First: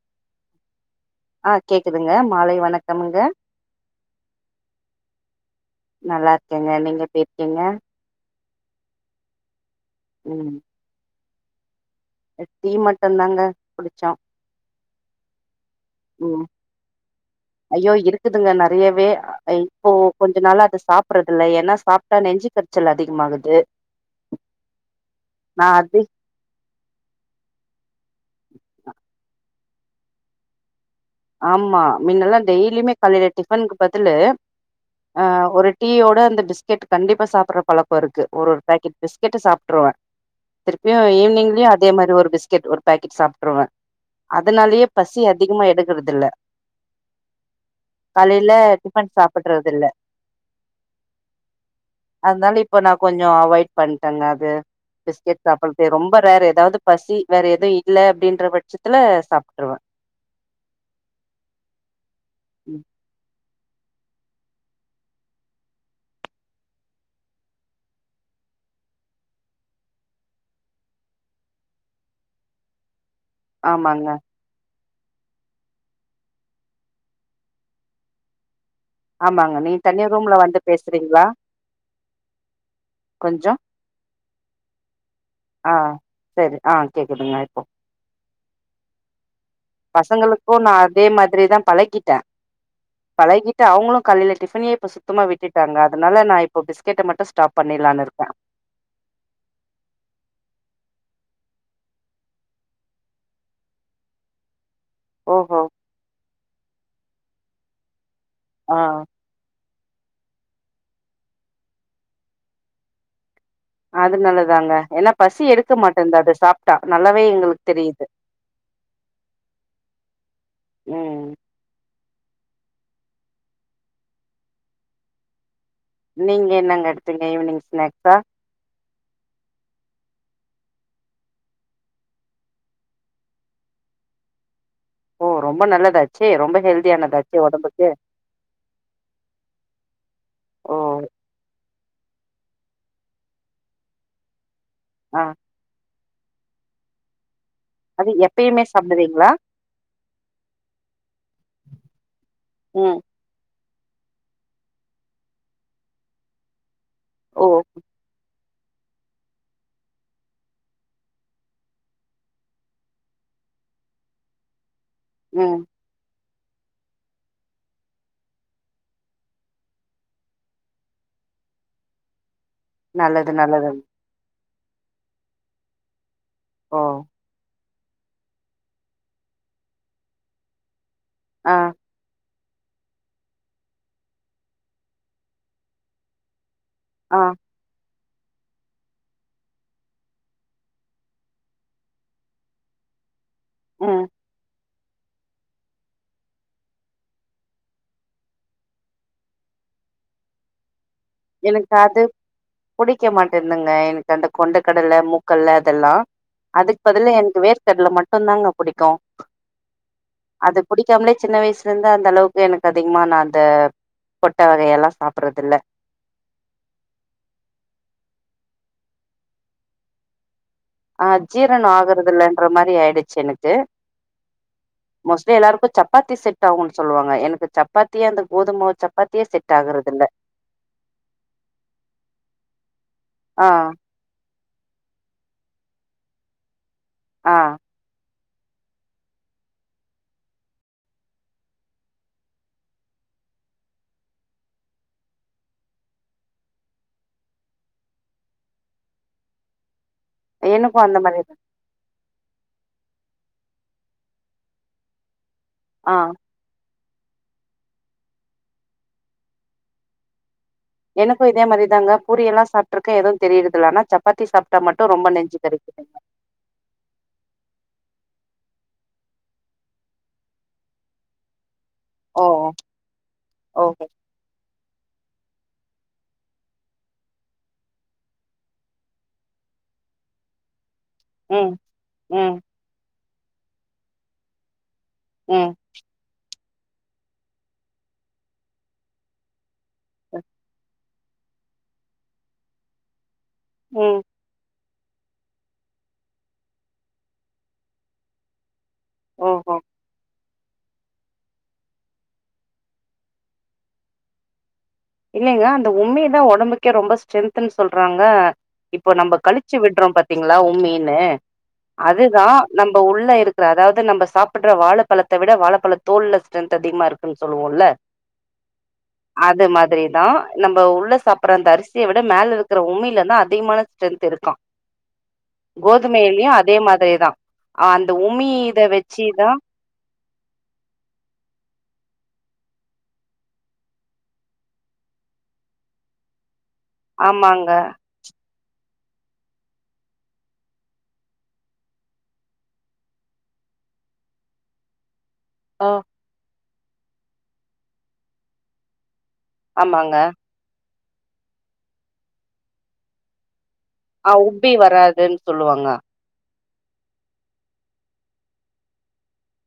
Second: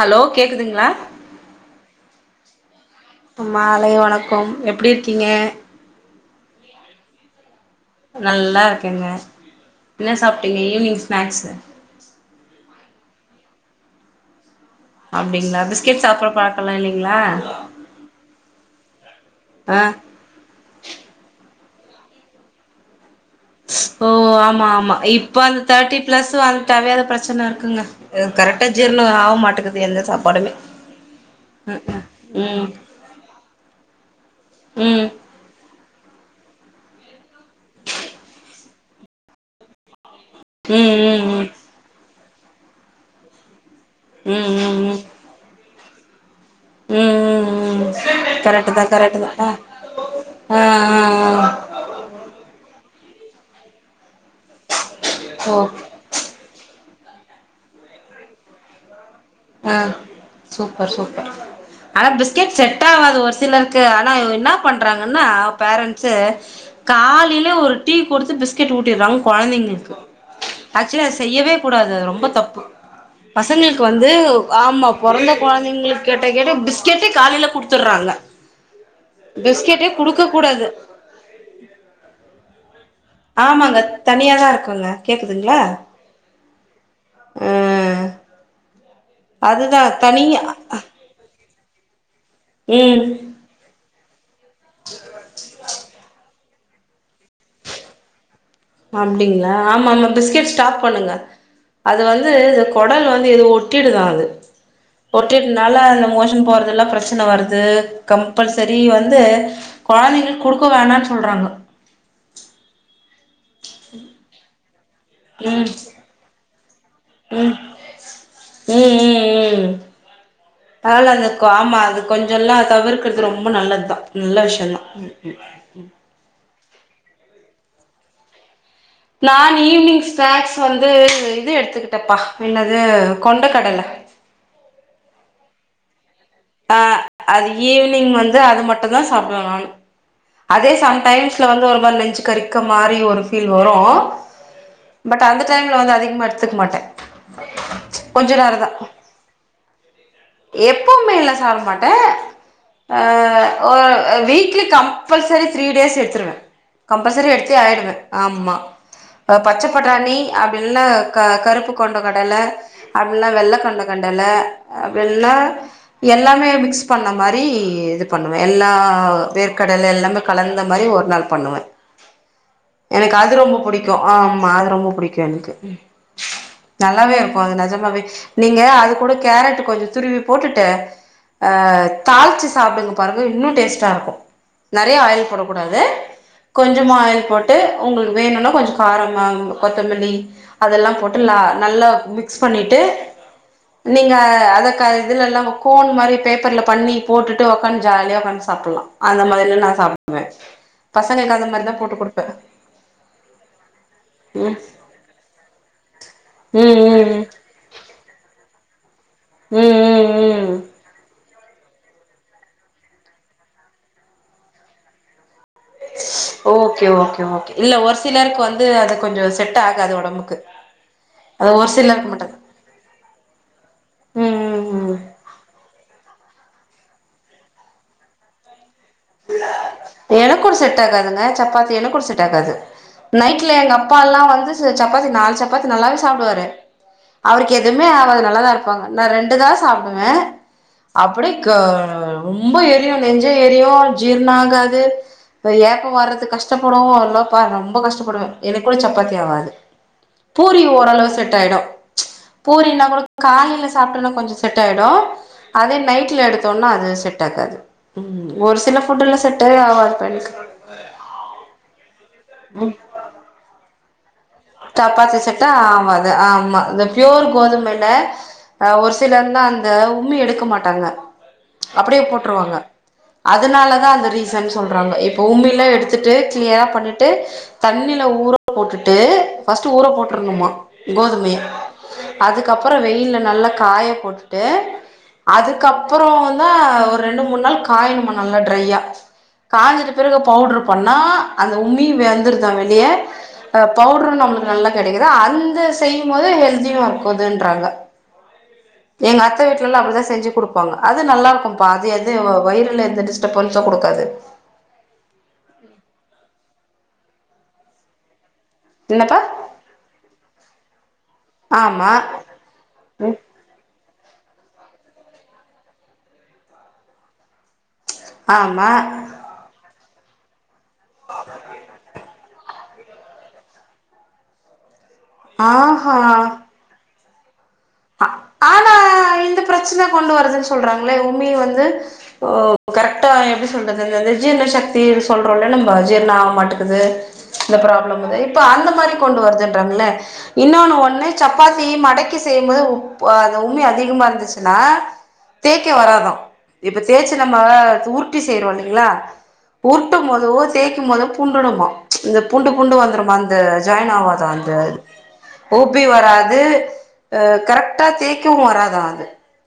Hello கேக்குதுங்களா ஆஹ் கேக்குதுங்க மாலை வணக் மாலை வணக் கம் எப்புடி இருக்கீங்க நல்லா இருக்கேங்க நீங்க எப்படி இருக்கீங்க நல்லா இருக்கேங்க என்ன சாப்ட்டீங்க ஈவினிங் ஸ்னாக்ஸ் டி மட்டு தாங்க குடிச்சோம் அப்படிங்களா பிஸ் ம் ஐயோ இருக்குதுங்க நறையவே ஆ இப்போ கொஞ்ச நாளா அது சாப்பறது இல்ல ஏன்னா சாப்ட்டா நெஞ்சு கரச்சல் அதிகம் ஓ ஆமா ஆமா இப்ப அந்த நா தேர்ட்டி அது பிளஸ் வந்துட்டாவே பிரச்சனை இருக்குங்க கரெக்டா ஜீர்ணம் ஆக மாட்டேக்கு அ எந்த சாப்பாடுமே ஆமா ம் மின்னெல்லாம் ம் டெய்லியுமே காலைல டிஃபனுக்கு பதிலு ம் ஒரு டீ அந்த பிஸ்கெட் கண்டிப்பா சாப்படுற பழக்கம் இருக்கு ஒரு பேக்கெட் பிஸ்கெட் சாப்ட்ருவேன் ம் திருப்பியும் ம் ஈவினிங்லயும் அதே மாதிரி ஒரு பிஸ் பிஸ்கட் ஒரு பாக்கெட் சாப்ட்ருவே ம் ம் ம் அதனாலயே ம் ம் பசி அதிகமா எடு எடுக்கறதுல ம் ம் ம் கரைட்டு தான் டிஃபன் கரைட்டு தான் ஆ சாப்புட்றது இல்ல ஆ ஆ ஆ கொஞ்சம் அவாய்ட் பண்ட்டங்க அது பிஸ்கெட் ஓகே சாப்பிடுறதே ரொம்ப ரேர் எதாவது பசி வேற எதுவும் இல்ல அப்படின்ற பட்சத்துல ஆ சாப்ட்ருவே சூப்பர் சூப்பர் ஆனா பிஸ்கெட் ம் செட் ஆகாது ஒரு சிலர் ஆனா என்ன பண்றாங்கன்னா பேரண்ட்ஸ் காலையிலயே ஒரு டீ கொடுத்து பிஸ்கட் ஊட்டிடுறாங்க குழந்தைங்களுக்கு ஆக்சுவலி அத செய்யவே கூடாது ரொம்ப தப்பு பசங்களுக்கு வந்து ஆமாங்க வந்து ஆமா பொறந்த குழந்தைங்களுக்கே கெட்ட கேடு பிஸ்கெட்டே காலையில குடுத்துறாங்க ஆமாங்க நீங்க தனியா ரூம்ல வந்து பேசுறீங்களா கொஞ்சோ ஆமாங்க தனியாதான் இருக்குங்க கேக்குதுங்களா ஆ சரி ஆ கேக்குதுங்க ஆ அதுதா தனியா பசங்களுக்கும் நான் அதே மாதிரிதான் பழக்கிட்ட ம் பழகிட்டு அவங்களும் காலைய்ல டிஃபனே இப்ப சுத்தமா விட்டுட்டாங்க அதனால நான் இப் இப்போ பிஸ்கெட்ட மட்டு ஸ்டாப் பண்ணிடலானுக் இருக்கே அப்பிடிங்களா ஆமா ஆமா பிஸ்கட் ஸ்டாப் பண்ணுங்க அது வந்து இந்த குடல் வந்து எது ஒட்டிடுதா அது ஓஹோ ஒட்டிட்டுனால அந்த மோஷன் போற அதெல்லா பிரச்சனை வருது ஆ கம்பல்சரி வந்து கொழந்தைங்களுக்கு குடுக்க வேணான்னு சொல்றாங்க அது நலாதாங்க ஏன்னா பசி எடுக்க மாட்டிந்து அத சாப் உம் [inaudible] உம் உம் உம் ம் அதனால க அது ஆமா கொஞ்சு லா தவிர்க்கறது ரொம்ப நல்லத்தா நல்ல விஷியம் தா நீங்க என்னங்க எடுத்துங்க ஈவினிங் ஸ்நாக்ஸா நான் ஈவினிங் ஸ்நாக்ஸ் வந்து இது எடுத்துக்கிட்டப்பா என்னது கொண்ட கடலஃ ஓ ரொம்ப நல்லதா ஆ அது ஈவினிங் வந்து அது மட்டுதா சாப்பிடுவே நானு அதே ஓ சம்டைம்ஸ்ல வந்து ஒரு ஒருமாரி நெஞ்சு கறிக்க மாரி ஒரு ஃபீல் வரு ஆ பட் அந்த டைம்ல வந்து அதிக [unintelligible] எடுத்துக்க மாட்டே அது கொஞ்சு நேரோ எப்பயுமே தா சாப்டுவீங்களா எப்பவுமே இல்ல வர மாட்டே ஆ ம் ஒ வீக்லி கம்பல்சரி த்ரீ டேஸ் எடுத்துடுவே கம்பல்சரி ஓ எடுத்தே ஆயிடுவே ஆமா பச்சே பட்டாணி அப்படின்ல்ல க கருப்பு கொண்ட கடல அப்படிஇல்லன வெள்ள கொண்ட கடல அபிடில்னா ம் எல்லாமே மிக்ஸ் பண்ண மாரி இது பண்ணுவே எல்லா வேர்க்கடல எல்லாமே கலந்த மாரி ஒரு நாள் பண்ணுவே எனக்கு நல்லது அது ரொம்ப நல்லது புடிக்கு ஆ மாது ரொம்ப புடிக்கு எனக்கு ஓ நல்லாவே இருக்கு அது நெஜோ [unintelligible] நீங்க அது கூட கேரட் கொஞ்ச துருவி போட்டுட்டு ஆ தாளிச்சு சாப்புடுங்க பாருங்க இன்னு டேஸ்ட்டா இருக்கு நெறையா ஆயில் போடக்கூடாது கொஞ்சமா ஆ ஆயில் போட்டு உங்களுக்கு வேணுனா கொஞ்சு காரம்மா கொத்தமல்லி அதெல்லா போட்டு ந நல்லா மிக்ஸ் பண்ணிட்டு ம் நீங்க அத க இதுலெல்லாமு கோன் மாரி பேப்பர்ல பண்ணி போட்டுட்டு உட்காந்து ஜாலியா உக்காந்து சாப்பலாம் அந்த மாரிலாம் நான் சாப்டுவேன் எனக்கு அது புடிக்க மாட்டந்துங்க எனக்கு அந்த கொண்ட கடலை மூக்கல்ல அதெல்லாம் ம் அதுக்கு பதில் ம் எனக்கு வேர்கடல மட்டுதாங்க புடிக்கும் ம் ம் ம் ம் அது புடிக்காமலே சின்ன வயசுலருந்து அந்த அளவுக்கு எனக்கு அதிகமா நான் அந்த பொட்ட வகையெல்லாம் சாப்பட்றதில்ல ஓகே ஓகே ஓகே இல்ல ஒரு சிலருக்கு வந்து அதை கொஞ்சம் செட் ஆகாது உடம்புக்கு ஆஹ் ஜீரணம் ஆகறதலலைன்ற மாதிரி ஆயிடுச்சு எனக்கு ம் ம் ம் மோஸ்ட்லி எல்லாருக்கும் சப் சப்பாத்தி செட் ஆகும்ன்னு சொல்லுவாங்க எனக்கு சப்பாத்திய அந்த கோதும் மாவு சப் எனக்கும் செட் ஆகாதுங்க சப்பாத்தி எனக்கு செட் ஆகாது ஆ நைட்ல எங்க அப்பால்லாம் வந்து சப்பாத்தி நாலு சப்பாத்தி நல்லாவே சாப்டுவாரு ஆ அவருக்கு எதுவுமே ஆவாது நல்லா தான் இருப்பாங்க நான் ரெண்டு தான் சாப்டுவேன் அப்டி க்கு ரொம்ப எரியும் நெஞ்சே எரியும் ஜீர்ணம் ஆகாது ஏப்பம் வர்றதுக்கு கஷ்டப்படுவோ எல்லாம் பா ரொம்ப கஷ்டப்படுவேன் எனக்கு கூட சப்பாத்தி ஆகாது பூரி எனக்கு அந்த ஓரளவு மாரிதா செட் ஆய்டும் ச் பூரினா கூட காலேல சாப்ட்டோனா கொஞ்சம் செட் ஆய்டும் அதே ஆ நைட்ல எடுத்தோனா அது செட் ஆக்காது ம் ஒரு சில ஃபுட்டெல்லாம் செட்டே ஆவாதுப்பா எனக்கு எனக்கும் இதே மாரிதாங்க பூரியெல்லாம் சாப்ட்றுக்கே எதும் தெரியிரதில்ல ஆனா சப் சப்பாத்தி செட்டா ஆமாங்க ஆமா இந்த ப்யோர் கோதுமைல ஆஹ் ஒரு சிலர்ந்தான் அந்த உம்மி எடுக்க மாட்டாங்க அப்டியே ஓ போட்ருவாங்க ஓ அதுனால தான் அந்த ரீசன் சொல்றாங்க எ உமியிலா எடுத்துட்டு கிளியரா பண்ணிட்டு தண்ணில ஊற போட்டுட்டு ஃபஸ்ட் ஊர போட்ரனுமா கோதுமைய ம் ம் அதுக்கப்புறம் வெயில்ல நல்லா காய போட்டுட்டு ம் அதுக்கப்புறம் வந் தா ஒரு ரெண்டு மூணு நாள் காயணுமா நல்லா ட்ரையா காஞ்சுது பிறகு பவுடர் பண் னா அந்த உம்மி வெந்துருந்தா வெளிய அஹ் ம் பவுட்ரு நம் நல்லா கிடைக்குதா அந்த செய்யும்போது ஹெல்தியும் இருக்குதுன்றாங்க எங்க அத்த ஓஹோ வீட்டுலலாம் அப்படிதா செஞ்சு கொடுப்ப ப்பாங்க அது நல்லா இருக்கும்ப்பா அது எதுவும் வயிறுல எந்த டிஸ்டர்பன்ஸும் கொடுக்காது இல்லைங்க அந்த உண்மையதான் உடம்புக்கு ரொம்ப ஸ்ட்ரெங்த்ன்னு சொல்றாங்க இப்போ நம்ம என்னப்பா கழிச்சு விடுறோம் பாத்தீங் இல்ல உ மீனு ஆமா அதுதா நம்ம உள்ள ம் இருக்கற அதாவது நம்ம சாப்பிடுற வாழ பழத்தை விட வாழப்பழ தோல் ஸ்ட்ரன்த் அதிகமா இருக்குன்னு சொல்லுவோம்ல்ல ஆமா இதா நம்ம உள்ள சாப்பிடற அந்த அரிசிய விட மேலக்கு இருக்கிற உமியிலதா அதிகமான ஸ்ட்ரென்த் இருக்க ஆஹா கோதுமைையிலயும் அதே மாதிரிதா ஆ அந்த உமி இத ஆனா வச்சுதா இந்த பிரச்சன கொண்டு வருதுன்னு சொல்றாங்களே உமி வந்து கரெக்டா எப்படி சொல்றது இந்த ஜீர்ண சக்தி சொல்றோம்ல்ல நம்ம ஜீர்ணம் ஆக மாட்டே இருது ஆமாங்க இந்த ப்ராப்ளம் இது அந்த மாதிரி கொண்டு வருதுன்றாங்கள இன்னொன்னு ஒண்ணு சப்பாத்திய மடக்கி செய் போ உ அந்த உண்மை அதிகமா இருந்துச்சுன்னா தேக்க ஆ வராத இப்ப தேசச்சு நம்ம உருட்டி செய்யறோம் இல்லைங்களா உ ஆமாங்க ஊட்டும் போது தே போதல் புண்டுடுமா இந்த புண்டு புண்டு வந்துமாந்த ஜாயின் ஆ ஆவது அந்த உப்பி வராதுன்னு சொல்லுவாங்க ஊபி வராது [unintelligible] அஹ் கரெக்டா தேய்க்கவும் வராதா அது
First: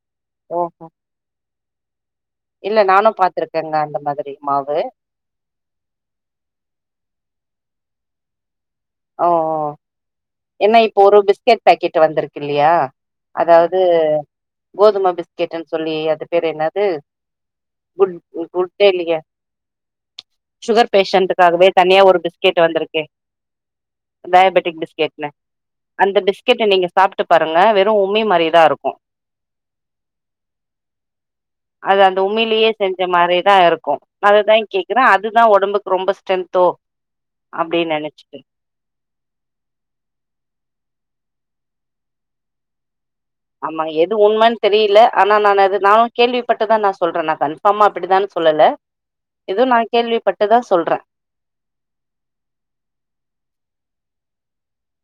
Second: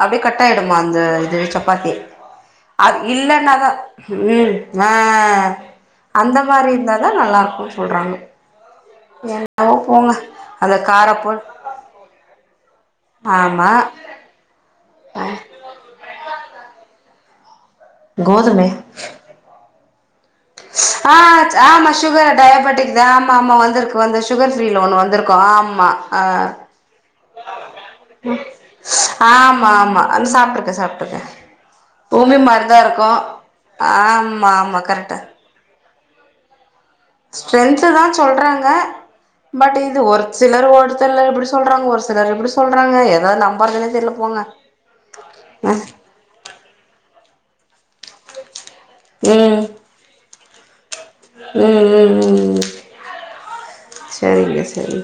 அப்படியே கட் ஆயிடுமா ஓஹோ அந்த இது பக்கி இல்ல அது நானு இல்ன்னாதா பாத்திருக்கேங்க அந்த மாதிரி உம் மாவு ஆஹ் அந்த மாதிரி இருந்தாதா நல்லா இருக்கும் சொல்றாங்க என்னமோ போங்க ஏன்ன அந்த இப்ப கார ஒரு போட் பிஸ்கட் பேக்கெட் வந்திருக்கு ஆமா அதாவது கோதுமை பிஸ்கெட்ன்னு சொல்லி அது பேரு என்னது குட் கோதுமை குட்டேலியே ஆ ஆமா தனியா ஒரு சுகர் பிஸ்கெட் டபட்டிக் தா வந்திருக்கே ஆமா ஆமா வந்திருக்கு வந்துரு சுகர் ஃபரீல டயபெட்டிக் ஒண்ணு பிஸ்கெட்னு வந்திரு ஆமா அந்த ஆ பிஸ்கெட்ட நீங்க சாப்ட்டு பாருங்க வெறு உம்மி மாரிதா இருக்கு ஆமா ஆமா அ சாப்பிட்டு இருக்கே சாப்பிட்டுருக்கே அது அந்த உமி உம்மிலயே மாரிதா செஞ்ச இருக்கு மாரிதா இருக்கு ஆமா அதுதா ஆமா கேக்குறே கரெக்ட்டு அதுதா ஒடம்புக்கு ரொம்ப ஸ்ட்ரென்தோ ஸ்ட்ரென்து தா சொல்றாங்க பட் இது ஒரு சிலர் ஒரு தர இப்பிடி சொல்றாங்க ஒரு சிலர் இப்பிடி சொல்றாங்க எத ஆமா நம்பறதுனே தெர்ல எது போங்க உண்மேன்னு தெரியல ஆனா நான் அது நானு கேள்விப்பட்டுத நா சொல்றே நா ஆமா அப்படிதான்னு சொல்லல எது நா கேள்வி பட்டுதா சொல்றே உம் உம் உம் உம் சரிங்க சரி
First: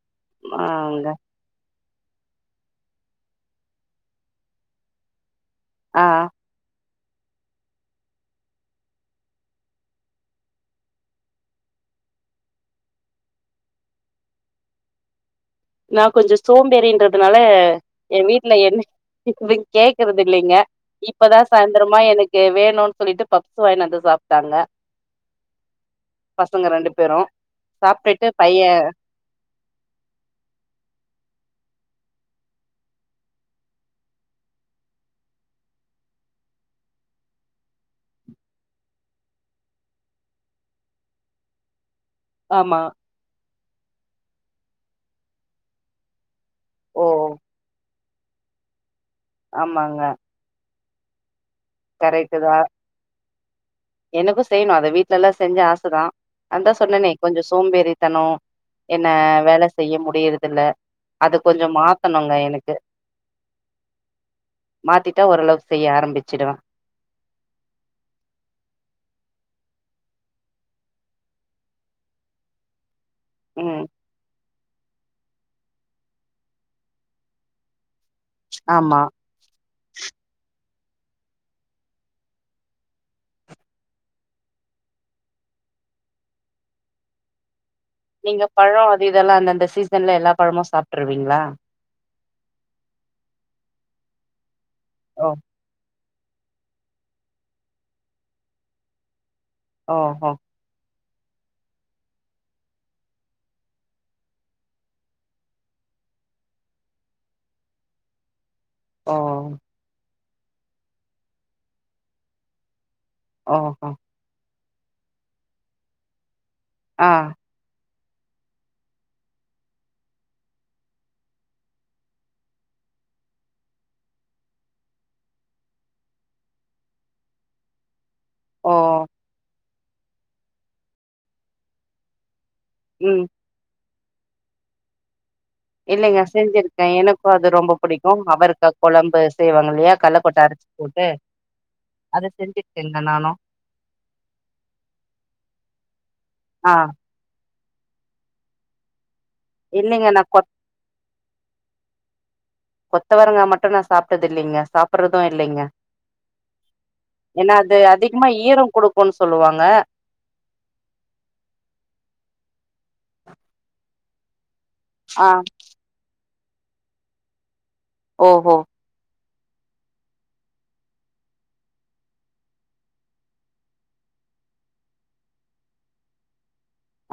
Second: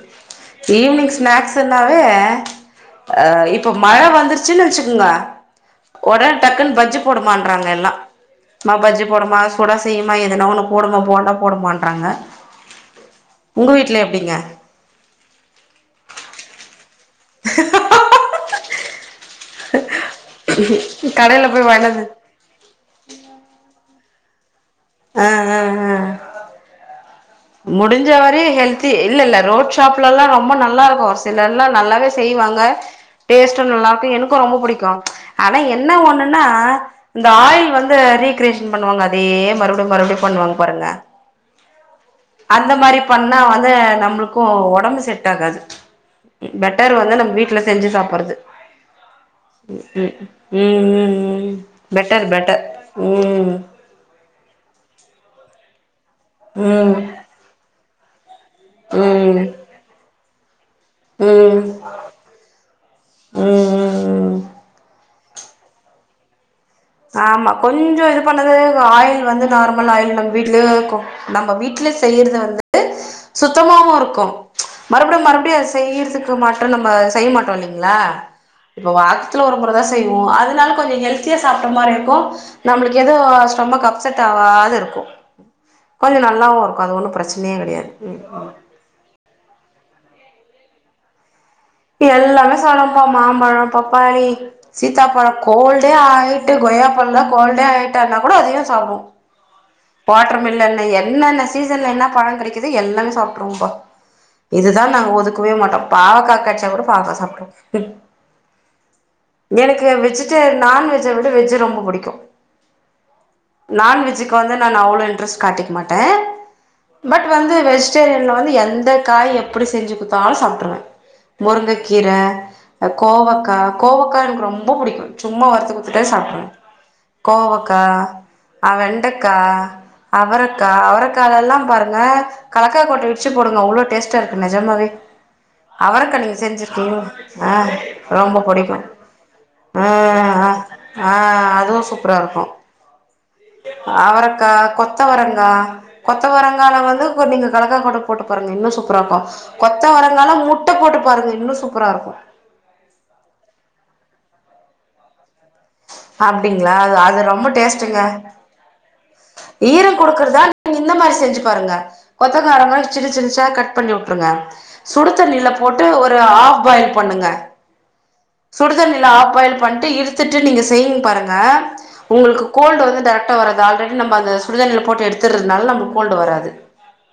ஆங்க ஈவினிங் ஸ்நாக்ஸ் என் வே ஆ இப்ப மழை வந்துருச்சுன்னு வச்சுக்கங்க ஆ ஒடனே டக்குன் பஜ்ஜுப் போடு மான்றாங்க எல்லா மா பஜ்ஜி போடுமா சூடா செய்யுமா எதுனா ஒண்ணு போடுமா போண்டா போடு மான்றாங்க உங்க வீட்டில எப்படிங்க நா கொஞ்சோ சோம்பறின்ற அதனால எ வீட் இல்ல என்ன இது கேக்குறது இல்லைங்க இப்பதா கடைல போய் வாங்கினு சாய்ந்தரமா வந்து எனக்கு வேணுனு சொல்லிட்டு பப்ஸ் வாங்கின வந்து சாப்டாங்க ஆ ஆ ஆ பசங்க ரெண்டு பேரு முடிஞ்ச சாப்ட்டுட்டு வரே பைய ஹெல்தி இல்ல இல்ல ரோட் ஷாப்லலா ரொம்ப நல்லாருக்கு சிலர்ல்லா நல்லாவே செய்வாங்க டேஸ்ட்டு நல்லாருக்கு எனக்கு ரொம்ப புடிக்கு ஆனா என்ன ஒண்ணுன்னா இந்த ஆயில் வந்து ரீக்ரியேஷன் பண்ணுவாங்க அதே மறுபடியு மறுபடியு பண்ணுவாங்க பாருங்க அந்த ஆமா மாரி பண்ணா வந் அத நம்மளுக்கு ஒடம்பு செட் ஆகாது பெட்டர் ஓ வந்து நம் வீட்டுல செஞ்சு சாப் வருது உ உம் உம் உம் கரைட்டுதா எனக்கு செய்யணு அத வீட்லலா செஞ்சு ஆசை ரா நா தா ம் சொன்னேனே கொஞ்சு சோம்பேறின் தனும் என்ன ம் வேல செய்ய முடியறதுல ம் அத கொஞ்சோ ம் மாத்தணுங்க எனக்கு ம் ம் மாத்தி ஓரளவு செய்ய ஆரம்பிச்சுடுவேன் ஆமா கொஞ்சோ இது பண்ணது ஆயில் வந்து நார்மலா ஆயில் நம்ம வீட்லயே இருக்கு நம்ம வீட்லயே செய்யறது வந்துட் ம். சுத்தமாவும் இருக்கும் மறுபடியும் மறுபடியும் செய்யறதுக்கு மாட்டும் நம்ம செய்ய மாட்டோம் இல்லலைங்களா இப்ப ஆமா. வாக்கத்துல ஒரு முறை தான் செய்வோம் அதனால கொஞ்சம் ஹெல்த்யா ஸ் சாப்ட்ட மாரி இருக்கும் நம்மளுக்கு எதவும் ஸ்டொமக் அப்செட் ஆகாது இருக்கும் கொஞ்சம் நல்லாவும் இருக்கும் அது ஒண்ணும் பிரச்சனையே கிடையாது நீங்க பழம் அது இதெல்லாம் அந்தந்த சீசன்ல எல்லா பழமும் சாப்ட்டுருவீங்களா எல்லாமே சாப்டம்ப்பா மாம்பழம் பப்பாளி ஓ. சீத்தாப்பழம் கோல்டே ஆ நைட்டு கொயாப்ப கோல்டே ஆயிட்டனா கூட அதுவும் சாப்டுவோம் ஓஹோ! வாடெர்மிலன் என் என்னென்ன சீசன்ல என்ன பழம் கிடைக்குது எல்லாமே சாப்பிட்ரூவோம்ப இதுதான் நாங்க ஒதுக்கவே மாட்டோம் பாவக்கா கடச்சா கூட பாவாக்கா சாப்ட்ரூவோம் ஓ. எனக்கு விச நான்வெஜ்ஜை விட வெஜ்ஜ் ரொம்ப பிடிக்கும் ஓஹோ! நான்வெஜ் க்கு வந்து நான் அவ்ளவு இன்ட்ரெஸ்ட் காட்டிக்க மாட்டேன் ஆ. பட் வந்து வெஜ் விஜேட்ரியன்ல வந்து எந்த காய் எப்படி செஞ்சு குடுத்தாலும் சாப்ட்ரூவேன் முருங்கைக்கீரை கோவக்காய் கோவக்காய் எனக்கு ரொம்ப பிடிக்கும் சும்மா வரத்து குத்துட்டே சாப்ட்ருவேன் கோவக்காய் அவ ஓ. வெண்ட ஆ அவரைக்கா அவரைக்க எல்லாம் பாருங்க கலக்காகொட்டை ம். இடிச்சு போடுங்க அவ்ளோ டேஸ்ட் டேஸ்ட் ஆ இருக்கும் நெஜமாவே இல்லைங்க அவரக்கா நீங்க செஞ்சிருக்கேன் செஞ்சிருக்கீங்களா எனக்கும் அது ஆ ரொம்ப பிடிக்கும் ரொம்ப அவரக்கா புடிக்கு குழம்பு செய்வாங்க ஆ இல்லையா கல்ல கொட்டை ஆ அரைச்சு போட்டு ஆ அதுவு அதை செஞ்சிருக்கேங்க நானும் அவரைக்கா கொத்தவரங்கா ஆ. கொத்தவரங்கால வந்து கொ ங்க கலக்கா கொட்டை போட்டு பாருங்க இன்னும் சூப்பரா இருக்கும் கொத்த இல்லைங்க நா வரங்கால கொத் முட்டை போட்டு பாருங்க இன்னும் சூப்பரா இருக்கும் விட்டது இல்லைங்க சாப்பிடடுறதும் இல்லைங்க அப்படிங்களா அது ரொம்ப ஏன்னா அது டேஸ்ட்ங்க அதிகமா ஈரம் குடுக்குன் சொல்லுவாங்க ஈரம் கொடுக்கறதா நீங்க இந்த மாதிரி செஞ்சு பாருங்க கொத்தகாரங்க சிறு சிறுச்சா கட் பண்ணி விட்ருங்க ஆ சுடுதண்ணில போட்டு ஒரு ஹாஃப் பாயில் பண்ணுங்க ஓஹோ சுடுதண்ணில்லா அஃப் பாயில் பண்ணிட்டு இறுத்துட்டு நீங்க தைன் பாருங்க உங்ளுக்கு கோல்டு வந்து டெரெக்டா வராது ஆல்ரெடி நம்ப அந்த சுடுதண்ணியில போட்டு எடுத்துதுனால நமக்கு கோல்டு வராது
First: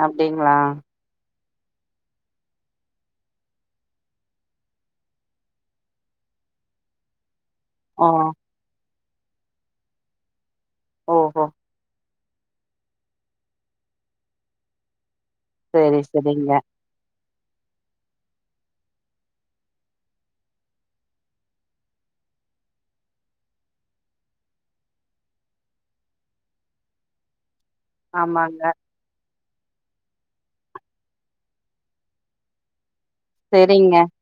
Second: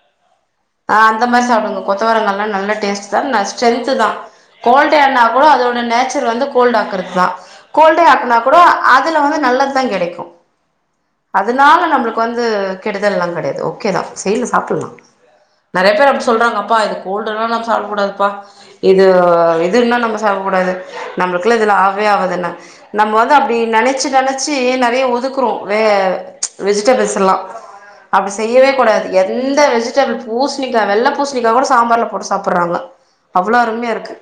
அப்டிங்களா ஆ அந்த மாரி கொத்தவரங்கால்லா நல்ல டேஸ்ட் தா ந ஸ்ரென்த் தா கோல்டே ஆன கூட அதோட நேச்சர் வந்து கோல்டாக்குறதுதா கோல்டே ஓ ஆக்குனா கூட அதுல வந்து நல்லதுதா கெடைக்கு ஓஹோ அதனால நம்பளுக் வந்து கெடுதல்லா கெடையாது ஓகே தா செய்லா சாப்புட்லா நெறைய செரி பேர் அப்டி செரிங்க சொல்றாங்க அப்பா இது கோல்டு சாப்புட்றதுலா நா சாப்டகூடாதுப்பா இது இது இன்னு நம்ப சாப்டகூடாது நம்ளுக்குலா இதுலா ஆவவே ஆவாது என்ன நம்ம வந்து அப்டி நெனச்சி நெனச்சி நெறைய ஒதுக்குறோ வெ வெஜிடபிள்ஸ் எல்லா அப்டி ஆமாங்க செய்யவே கூடாது எ எந்த வெஜிடபிள் பூஸ்ணிக்கா வெள்ள பூஸ்ணிக்கா கூட சாம்பார்ல போட்டு சாப்புட்றாங்க அவ்ளோ அருமையா செரிங்க இருக்கு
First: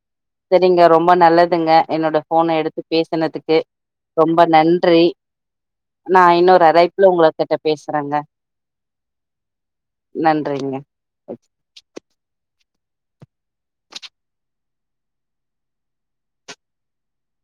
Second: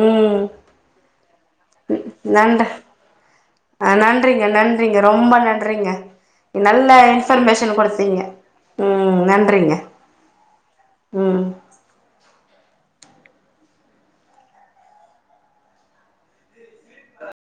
ம் செரிங்க ரொம்ப நல்லதுங்க என்னோட போன எடுத்து பேசனதுக்கு அ நன்றிங்க நன்றிங்க ரொம்ப நன்றிங்க நா இன்னொரு நல்ல அழைப்புல உங்க கிட்ட இன்பர்மேஷன் பேசுறேங்க கொடுத்தீங்க உம் நன்றிங்க நன்றிங்க உம்